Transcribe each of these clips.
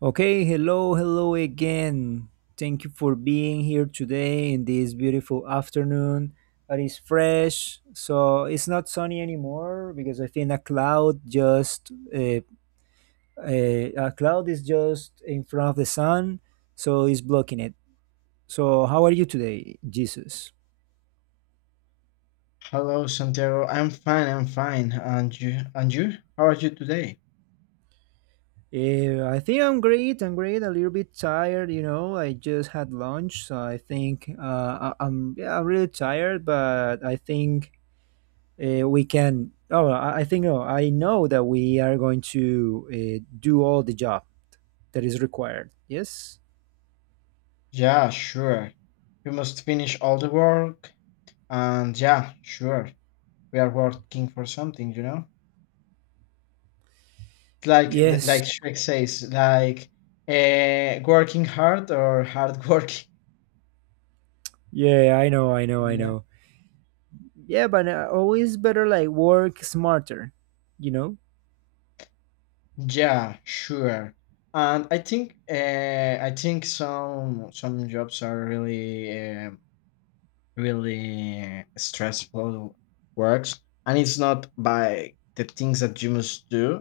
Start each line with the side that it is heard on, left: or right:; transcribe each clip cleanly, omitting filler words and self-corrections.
right: Okay, hello, hello again. Thank you for being here today in this beautiful afternoon that is fresh. So it's not sunny anymore because I think a cloud just a cloud is just in front of the sun, so it's blocking it. So how are you today, Jesus?
left: Hello, Santiago. I'm fine. And you? How are you today?
right: I think I'm great. I'm great. A little bit tired, you know. I just had lunch, so I think I'm yeah, I'm really tired, but I think we can I think I know that we are going to do all the job that is required. Yes.
left: Yeah, sure. We must finish all the work. And yeah, sure. We are working for something, you know. It's like the,
right: Yes,
left: like Shrek says, like working hard or hard working.
right: yeah, i know i know i
left: Yeah.
right: know yeah, but always better like work smarter, you know.
left: Yeah, sure. And I think some jobs are really really stressful works, and it's not by the things that you must do.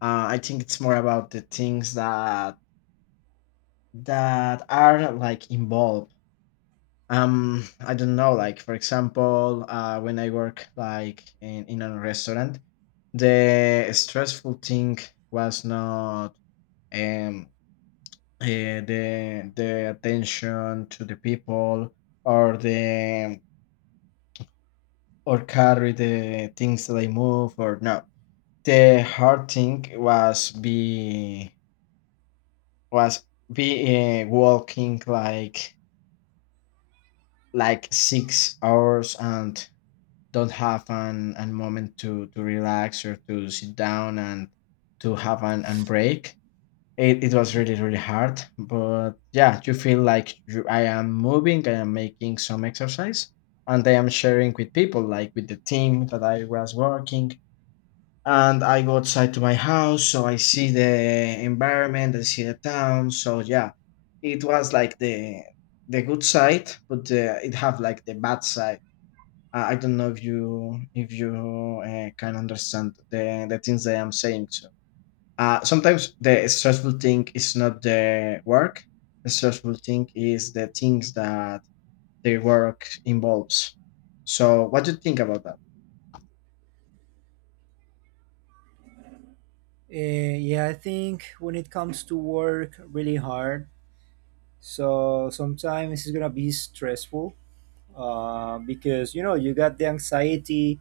left: I think it's more about the things that are like involved. I don't know, like for example when I work like in a restaurant, the stressful thing was not um the attention to the people, or the, or carry the things that I move. Or no, the hard thing was was be walking like 6 hours and don't have an moment to relax or to sit down and to have an break. It was really
right: Mhm.
left: really hard, but yeah, you feel like I am moving, I am making some exercise, and I am sharing with people, like with the team that I was working, and I go outside to my house, so I see the environment, I see the town. So yeah, it was like the good side, but it have like the bad side. I don't know if you can understand the things that I'm saying. So sometimes the stressful thing is not the work. The stressful thing is the things that the work involves. So what do you think about that?
right: Yeah, I think when it comes to work really hard, so sometimes it's gonna be stressful because you know you got the anxiety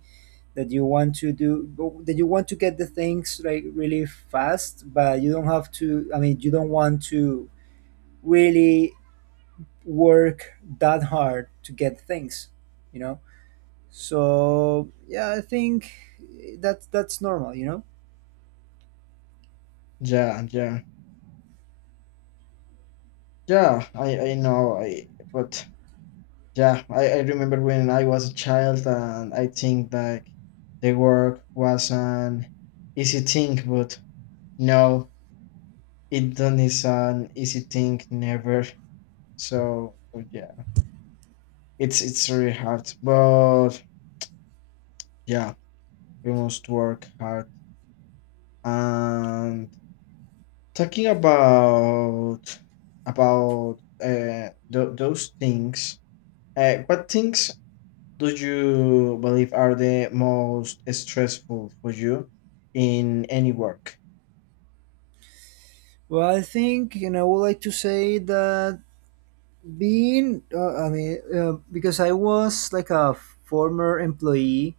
right: that you want to do, that you want to get the things like really fast, but you don't have to. I mean, you don't want to really work that hard to get things, you know. So yeah, I think that's normal, you know.
left: Yeah, yeah, yeah. I know. I but, yeah, I remember when I was a child, and I think like the work was an easy thing, but no, it done is an easy thing never. So yeah, it's really hard, but yeah, we must work hard. And talking about those things, what things do you believe are the most stressful for you in any work?
right: Well, I think, you know, I would like to say that being because I was like a former employee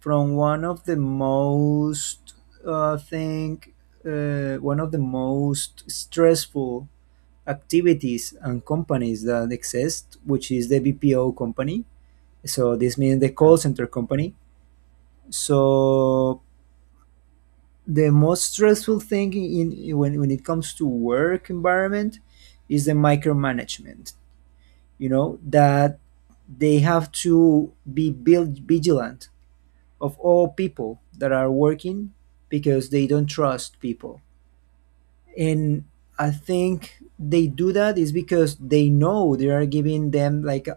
right: from one of the most think one of the most stressful activities and companies that exist, which is the BPO company, so this means the
left: Uh,
right: call center company. So the most stressful thing in, when it comes to work environment is the micromanagement, you know, that they have to be built vigilant of all people that are working because they don't trust people. And I think they do that is because they know they are giving them like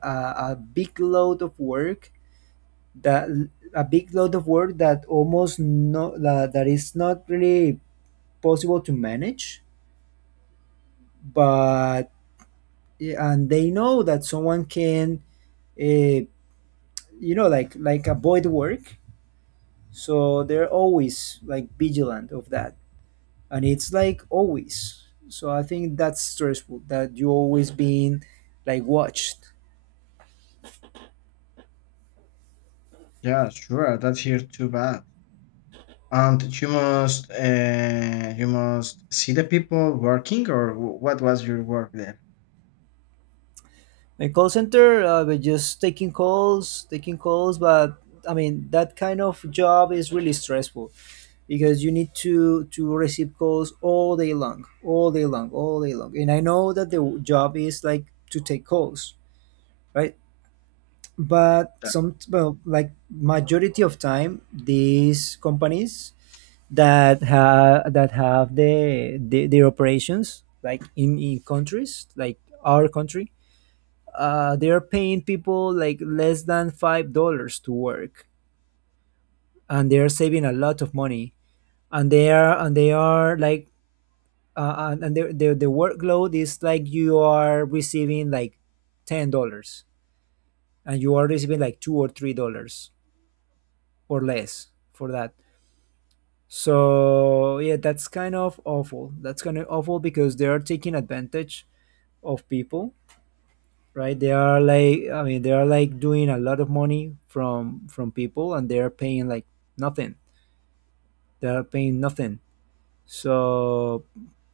right: a big load of work that almost no, that is not really possible to manage. But yeah, and they know that someone can uh, you like avoid work, so they're always like vigilant of that, and it's like always. So I think that's stressful, that you always being like watched.
left: Yeah, sure. That's here too bad. And you must see the people working, or what was your work there?
right: My call center, but just taking calls, taking calls. But I mean, that kind of job is really stressful because you need to receive calls all day long, all day long, all day long. And I know that the job is like to take calls, right? But
left: Yeah,
right: some, well, like majority of time, these companies that have the their operations like in countries like our country, they are paying people like less than $5 to work, and they are saving a lot of money. And they are like and the workload is like you are receiving like $10, and you are receiving like $2 or $3 or less for that. So yeah, that's kind of awful. That's kind of awful because they are taking advantage of people, right? They are like, I mean, they are like doing a lot of money from people, and they are paying like nothing. They are paying nothing. So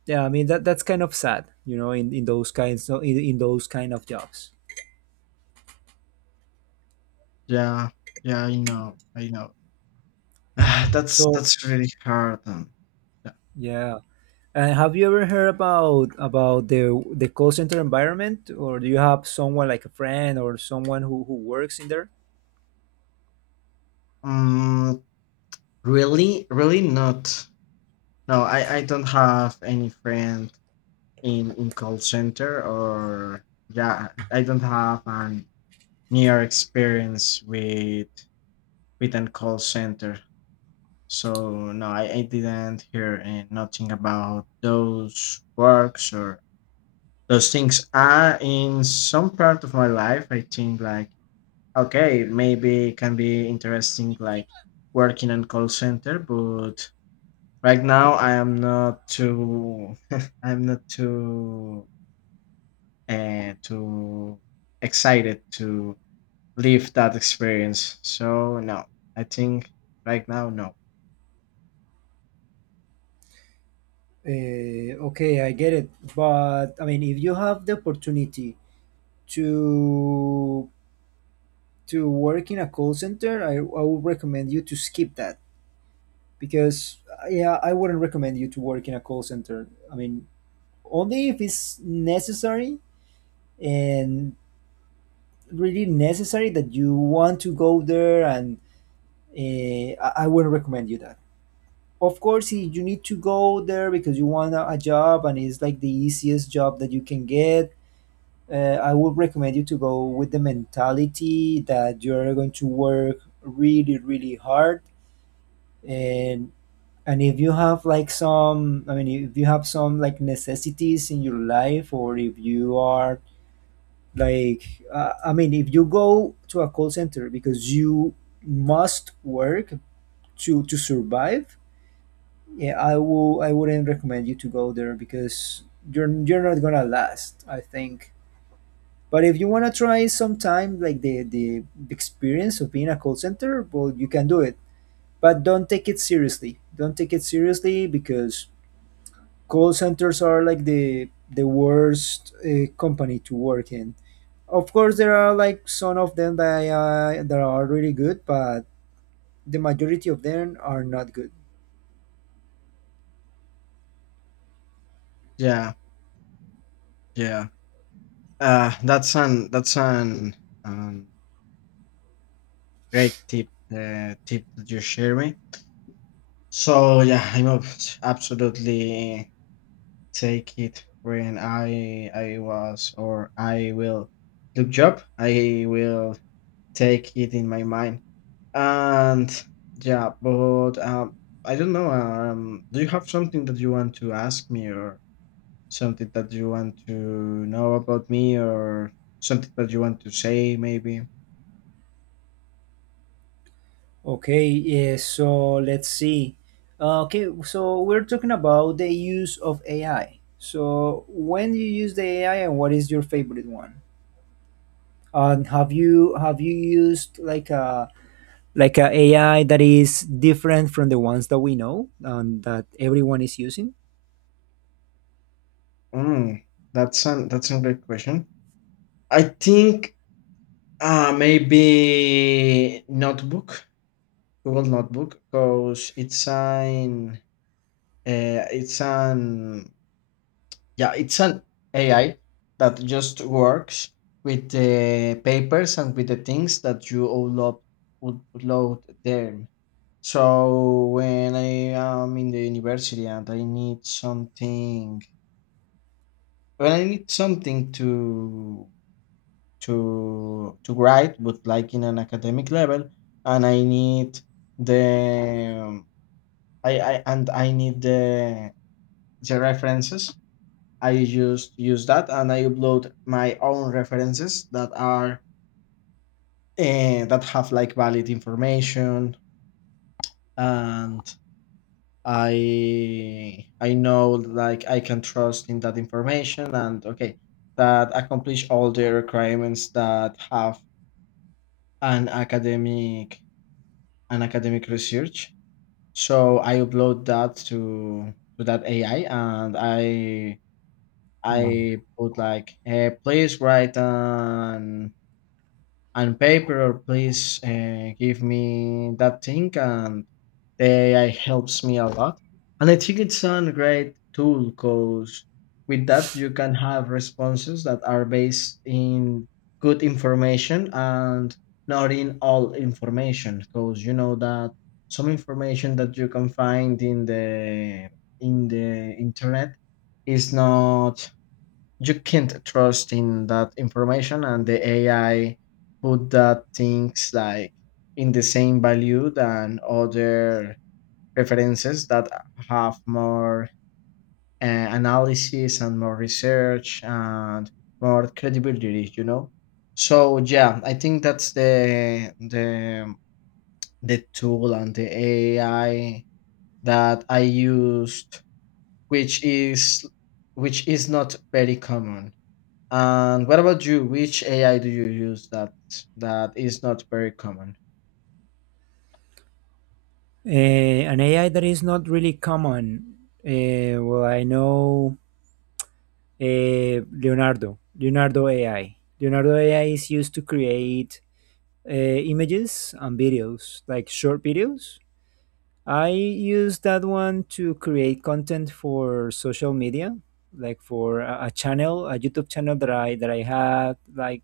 right: yeah, I mean, that's kind of sad, you know, in those kinds of, in those kind of jobs.
left: yeah, yeah, I know, I know. Ah,
right: So
left: that's really hard. Yeah.
right: yeah, and have you ever heard about the call center environment, or do you have someone like a friend or someone who works in there?
left: um Really, really not. No, I don't have any friend in call center. Or yeah, I don't have an near experience with an call center. So no, I didn't hear nothing about those works or those things are in some part of my life. I think like, okay, maybe it can be interesting like working in call center, but right now I am not too I'm not too and to excited to live that experience. So no, I think right now no.
right: Okay, I get it. But I mean, if you have the opportunity to to work in a call center, I would recommend you to skip that because yeah, I wouldn't recommend you to work in a call center. I mean, only if it's necessary and really necessary that you want to go there, and uh, I wouldn't recommend you that. Of course, if you need to go there because you want a job and it's like the easiest job that you can get, uh, I would recommend you to go with the mentality that you're going to work really, really hard. And and if you have like some, I mean, if you have some like necessities in your life, or if you are like, I mean, if you go to a call center because you must work to survive, yeah, I will. I wouldn't recommend you to go there because you're not gonna last. I think. But if you want to try sometime like the experience of being a call center, well, you can do it. But don't take it seriously. Don't take it seriously because call centers are like the worst company to work in. Of course, there are like some of them that that are really good, but the majority of them are not good.
left: Yeah, yeah. That's an um, great tip. The tip that you share me. So yeah, I know absolutely take it when I was or I will look job. I will take it in my mind. And yeah, but I don't know. Do you have something that you want to ask me, or something that you want to know about me, or something that you want to say? Maybe.
right: Okay, yeah, so let's see. Okay, so we're talking about the use of AI. So when you use the AI and what is your favorite one? And have you used like a AI that is different from the ones that we know and that everyone is using?
left: Mm, that's a great question. I think maybe notebook, Google Notebook, because it's an uh, it's an Yeah, it's an AI that just works with the papers and with the things that you upload them. So when I am in the university and I need something, when I need something to write, but like in an academic level, and I need the I and I need the references, I just use that, and I upload my own references that are that have like valid information. And I know, like, I can trust in that information. And okay, that accomplish all the requirements that have an academic, an academic research. So I upload that to that AI, and I
right: Yeah.
left: I put like please write an and paper please, give me that thing, and they helps me a lot. And I think it's a great tool, because with that you can have responses that are based in good information, and not in all information, because you know that some information that you can find in the internet is not, you can't trust in that information. And the AI put that things like in the same value than other references that have more analysis and more research and more credibility, you know. So yeah, I think that's the tool and the AI that I used, which is which is not very common. And what about you? Which AI do you use that is not very common?
right: An AI that is not really common. Well, I know Leonardo AI. Leonardo AI is used to create images and videos, like short videos. I use that one to create content for social media, like for a channel, a YouTube channel that I had like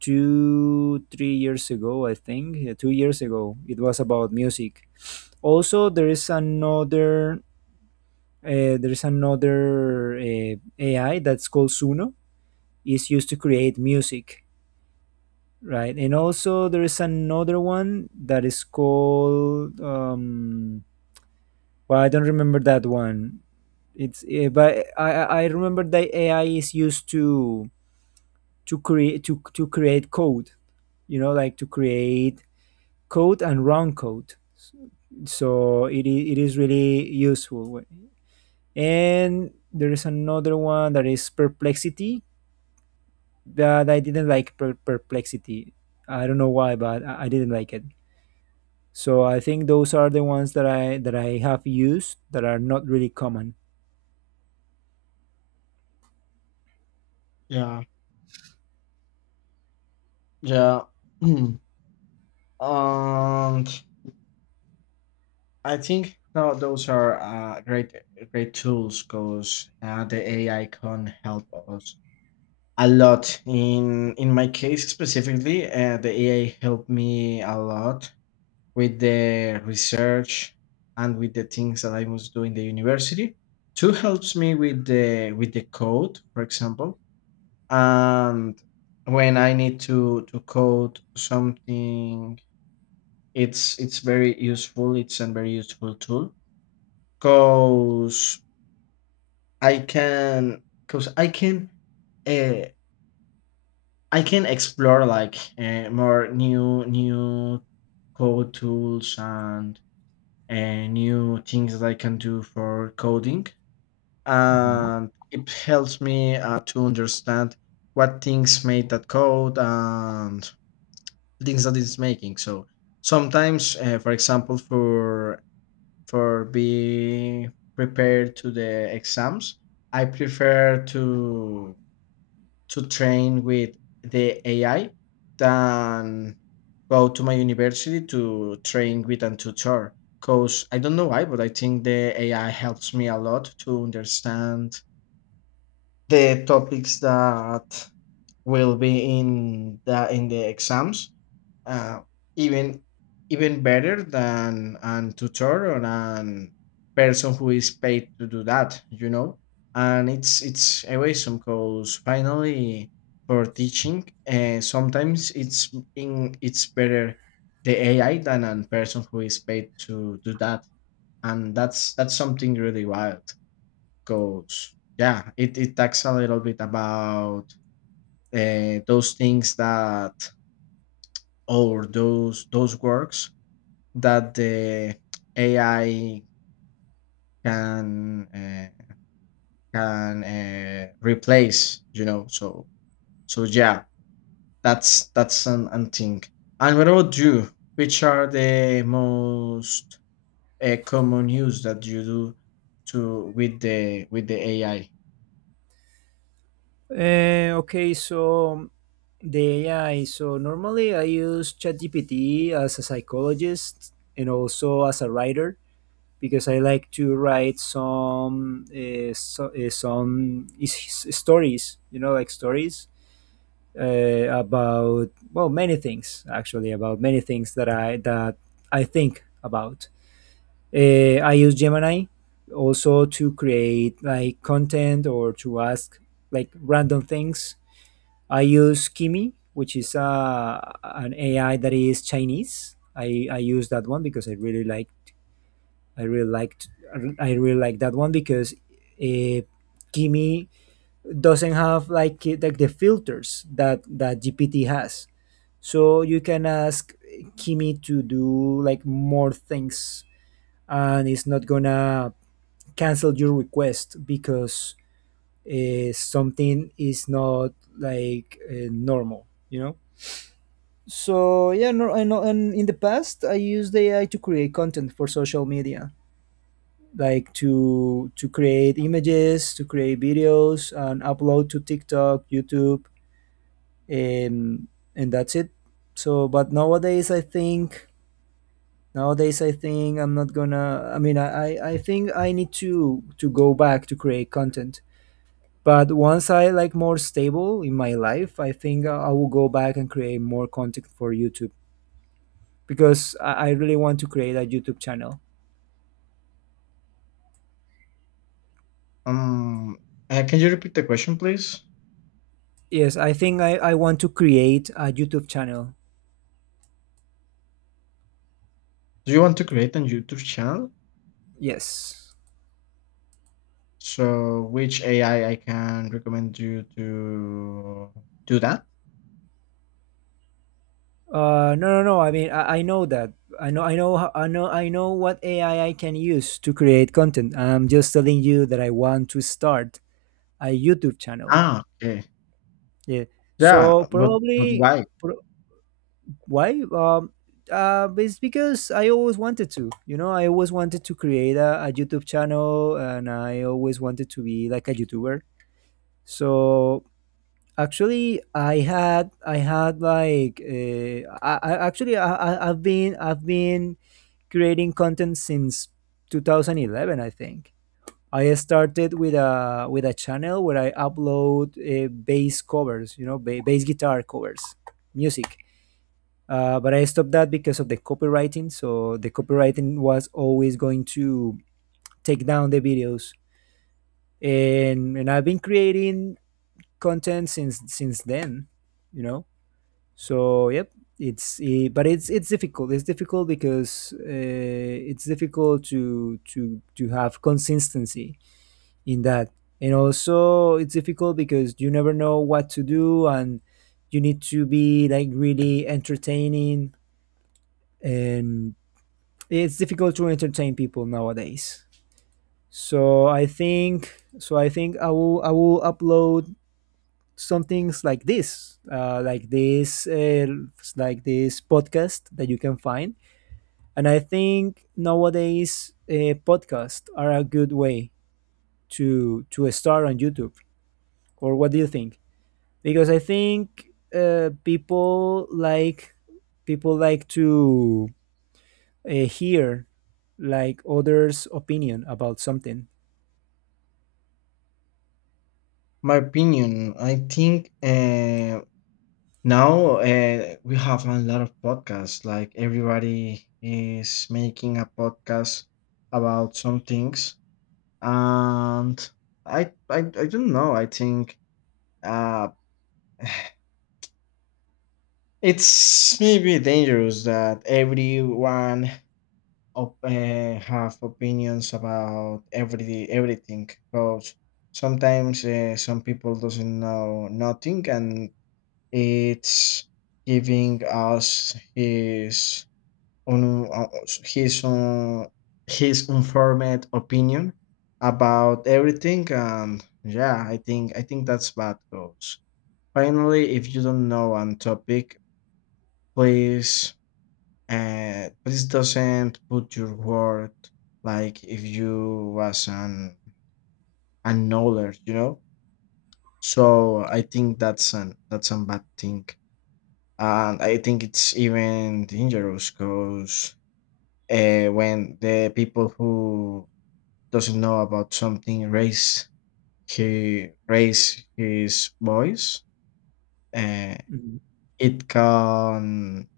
right: two, 3 years ago, I think. Yeah, 2 years ago, it was about music. Also, there is another AI that's called Suno. It's used to create music. Right, and also there is another one that is called. Well, I don't remember that one. It's eh, but I remember that AI is used to to create code. You know, like to create code and run code. So it is really useful. And there is another one that is perplexity that I didn't like. Perplexity. I don't know why, but I didn't like it. So I think those are the ones that I have used that are not really common.
left: Yeah. Yeah. And I think now those are great tools, because the AI can help us a lot. In my case specifically, the AI helped me a lot with the research and with the things that I must do in the university. Two helps me with the code, for example, and when I need to code something, it's very useful, it's a very useful tool, because I can uh, I can explore like more new code tools, and uh, new things that I can do for coding.
right: Mhm.
left: And it helps me to understand what things made that code and things that it's making. So sometimes, for example, for being prepared to the exams, I prefer to train with the AI than go to my university to train with a tutor. Cause I don't know why, but I think the AI helps me a lot to understand the topics that will be in the exams, uh, even even better than an tutor or an person who is paid to do that, you know. And it's awesome, because finally for teaching, sometimes it's in it's better the AI than a person who is paid to do that, and that's something really wild. Because yeah, it talks a little bit about those things that or those works that the AI can replace. You know, so so yeah, that's an thing. And what about you? Which are the most common use that you do to with the AI?
right: Okay, so the AI. So normally I use ChatGPT as a psychologist and also as a writer because I like to write some some stories. You know, like stories about, well, many things, actually, about many things that I think about. I use Gemini also to create like content or to ask like random things. I use Kimi, which is an AI that is Chinese. I use that one because I really liked I really like that one because uh, Kimi doesn't have like like the filters that that GPT has. So you can ask Kimi to do like more things, and it's not gonna cancel your request because something is not like normal, you know. So yeah, no, I know. And in the past, I used AI to create content for social media, like to create images, to create videos, and upload to TikTok, YouTube, and and that's it. So but nowadays I think, I'm not gonna, I mean, I think I need to go back to create content. But once I like more stable in my life, I think I will go back and create more content for YouTube because I really want to create a YouTube channel.
left: Um, can you repeat the question, please?
right: Yes, I think I want to create a YouTube channel.
left: Do you want to create a YouTube channel?
right: Yes.
left: So, which AI I can recommend you to do that?
right: No, no, no. I mean, I know that. I know, I know, I know, I know what AI I can use to create content. I'm just telling you that I want to start a YouTube channel.
left: Ah, okay.
right: Yeah.
left: Yeah,
right: So
left: but
right: probably,
left: why?
right: pro Why? It's because I always wanted to. You know, I always wanted to create a YouTube channel, and I always wanted to be like a YouTuber. So actually, I had like I've been, creating content since 2011, I think. I started with a channel where I upload bass covers. You know, bass guitar covers, music, but I stopped that because of the copywriting. So the copywriting was always going to take down the videos, and I've been creating content since then, you know. So yep, it's eh, but it's difficult. It's difficult because it's difficult to to have consistency in that, and also it's difficult because you never know what to do, and you need to be like really entertaining, and it's difficult to entertain people nowadays. So I think, I will, upload some things like this, like this podcast that you can find. And I think nowadays podcasts are a good way to start on YouTube. Or what do you think? Because I think uh, people like people like to hear like others' opinion about something.
left: My opinion, I think now we have a lot of podcasts. Like everybody is making a podcast about some things, and I don't know. I think uh, it's maybe dangerous that everyone have opinions about everything, because sometimes some people doesn't know nothing, and it's giving us un, uh, his his informed opinion about everything. And yeah, I think that's bad goes. Finally, if you don't know on topic, please please doesn't put your word like if you was an a knowledge, you know. So I think that's a bad thing. And I think it's even dangerous because when the people who doesn't know about something raise, he raise his voice, uh,
right: Mhm.
left: it can,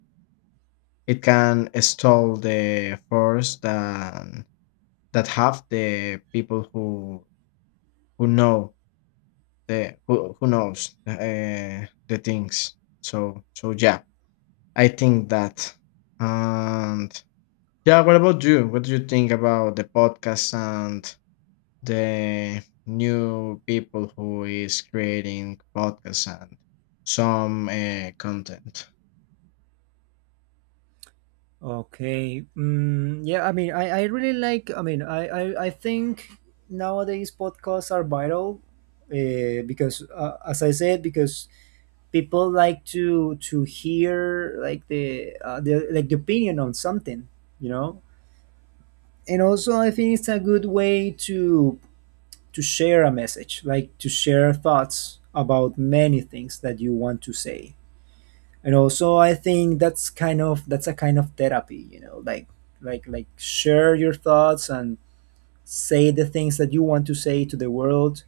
left: it can stall the force that have the people who know the who knows the things. So so yeah, I think that. And yeah, what about you? What do you think about the podcast and the new people who is creating podcasts and some content?
right: Okay. Mm, yeah, I mean, I really like, I mean, I think nowadays podcasts are vital, because, as I said, because people like to hear like the like the opinion on something, you know? And also, I think it's a good way to share a message, like to share thoughts about many things that you want to say. And also I think that's a kind of therapy, you know, like like share your thoughts and say the things that you want to say to the world.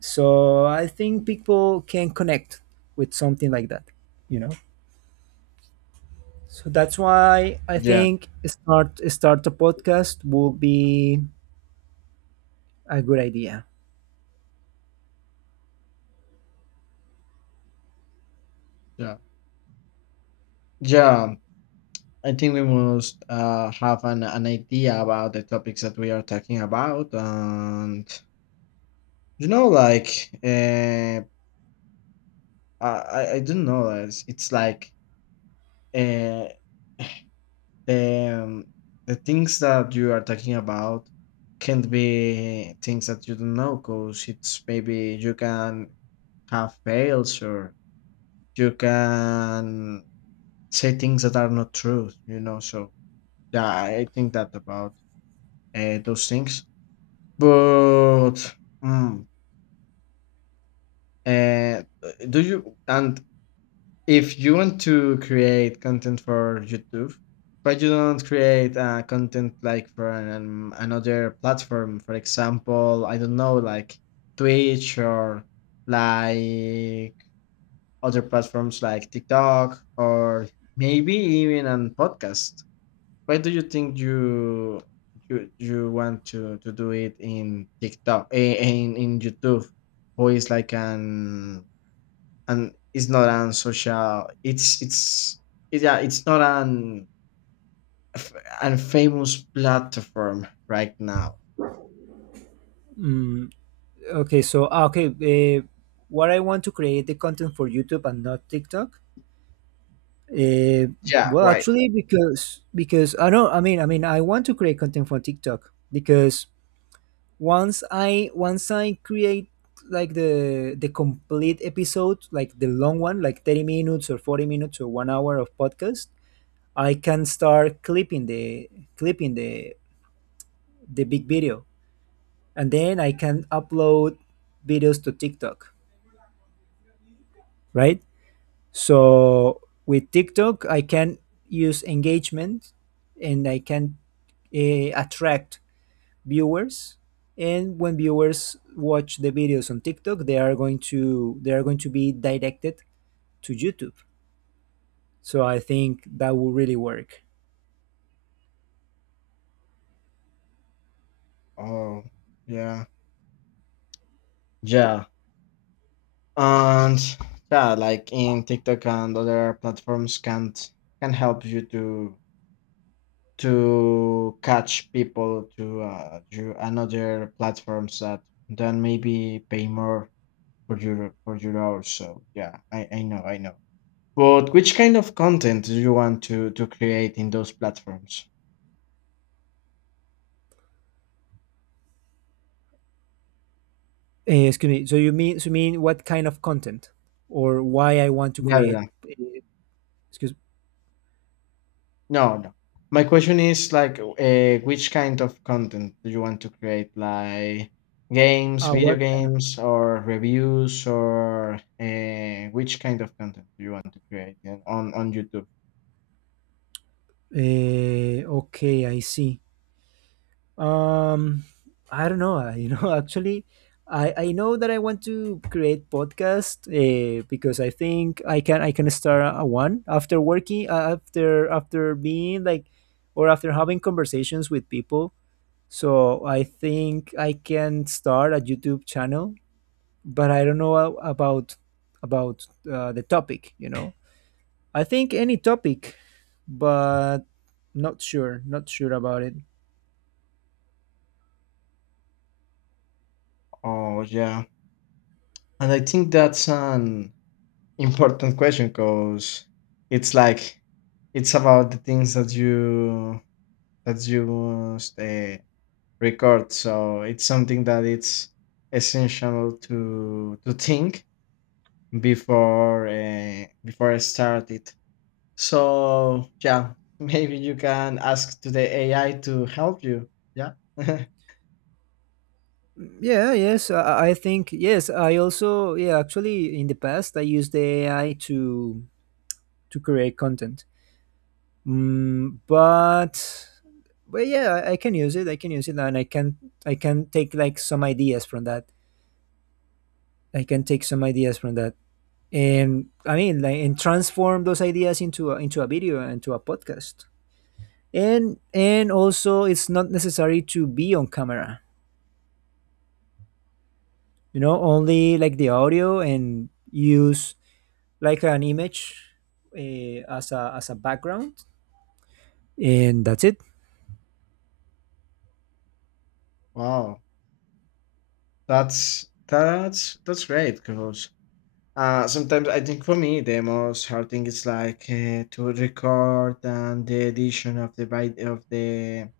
right: So I think people can connect with something like that, you know. So that's why I
left: Yeah,
right: think start a podcast will be a good idea.
left: yeah, yeah. I think we must have an idea about the topics that we are talking about, and you know, like I don't know, it's like uh, um, the things that you are talking about can be things that you don't know, because it's maybe you can have fails, or you can say things that are not true, you know. So, yeah, I think that about those things. But, mm, uh, do you, and if you want to create content for YouTube, why you don't create content like for an, another platform? For example, I don't know, like Twitch, or like other platforms like TikTok, or maybe even on podcast. Why do you think you want to do it in TikTok in YouTube, who is like an, and it's not an social. It's yeah. It's not f- an famous platform right now.
right: mm, okay so ah, okay uh, what I want to create the content for YouTube and not TikTok. Uh,
left: Yeah.
right: well,
left: Right.
right: actually, because I know, I mean I want to create content for TikTok because once I create like the complete episode, like the long one, like 30 minutes or 40 minutes or one hour of podcast, I can start clipping the big video, and then I can upload videos to TikTok, right? So with TikTok, I can use engagement, and I can attract viewers. And when viewers watch the videos on TikTok, they are going to be directed to YouTube. So I think that will really work.
left: Oh. Yeah. Yeah. And yeah, like in TikTok and other platforms, can't can help you to catch people to you another platforms that then maybe pay more for your hours. So yeah, I know I know. But which kind of content do you want to create in those platforms?
right: Eh, excuse me. So you mean what kind of content or why I want to
left: Yeah, yeah.
right: create?
left: yeah.
right: Eh, excuse.
left: No, no. My question is like, which kind of content do you want to create? Like games,
right: Ah,
left: video
right: what kind of?
left: games, or reviews, or which kind of content do you want to create, yeah, on YouTube?
right: Okay, I see. Um, I don't know. You know, actually, I know that I want to create podcast because I think I can start a one after working, after being like or after having conversations with people. So I think I can start a YouTube channel, but I don't know about the topic. You know, I think any topic, but not sure, not sure about it.
left: Oh yeah, and I think that's an important question, because it's like it's about the things that you record. So it's something that it's essential to think before before I start it. So yeah, maybe you can ask to the AI to help you. Yeah.
right: Yeah, yes, I think yes. I also, yeah, actually in the past I used the AI to create content. Mm, but but yeah, I can use it. I can use it, and I can take like some ideas from that. I can take some ideas from that, and I mean like and transform those ideas into into a video and to a podcast. And also it's not necessary to be on camera, you know, only like the audio and use like an image as a background, and that's it.
left: Wow, that's great, because sometimes I think for me the most hard thing is like to record and the edition of the vid-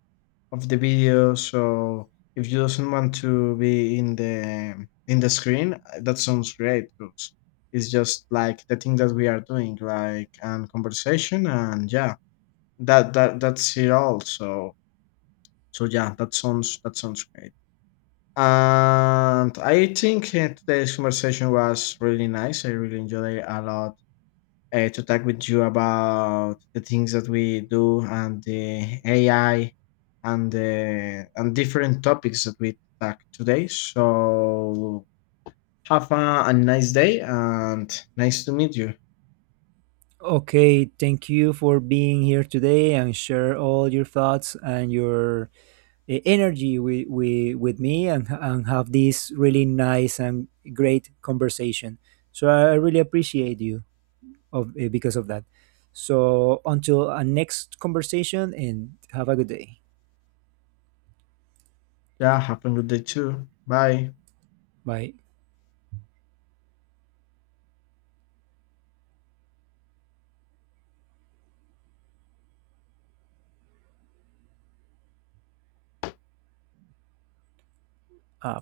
left: of the video. So if you doesn't want to be in the screen, that sounds great, because it's just like the thing that we are doing, like and conversation, and yeah, that's it all. So so yeah, that sounds, that sounds great. And I think today's conversation was really nice. I really enjoyed it a lot to talk with you about the things that we do and the AI and the and different topics that we talk today. So have a nice day, and nice to meet you.
right: Okay, thank you for being here today and share all your thoughts and your energy with me, and have this really nice and great conversation, so I really appreciate you of because of that. So until our next conversation, and have a good day.
left: Yeah, have a good day too. Bye.
right: Bye. Uh,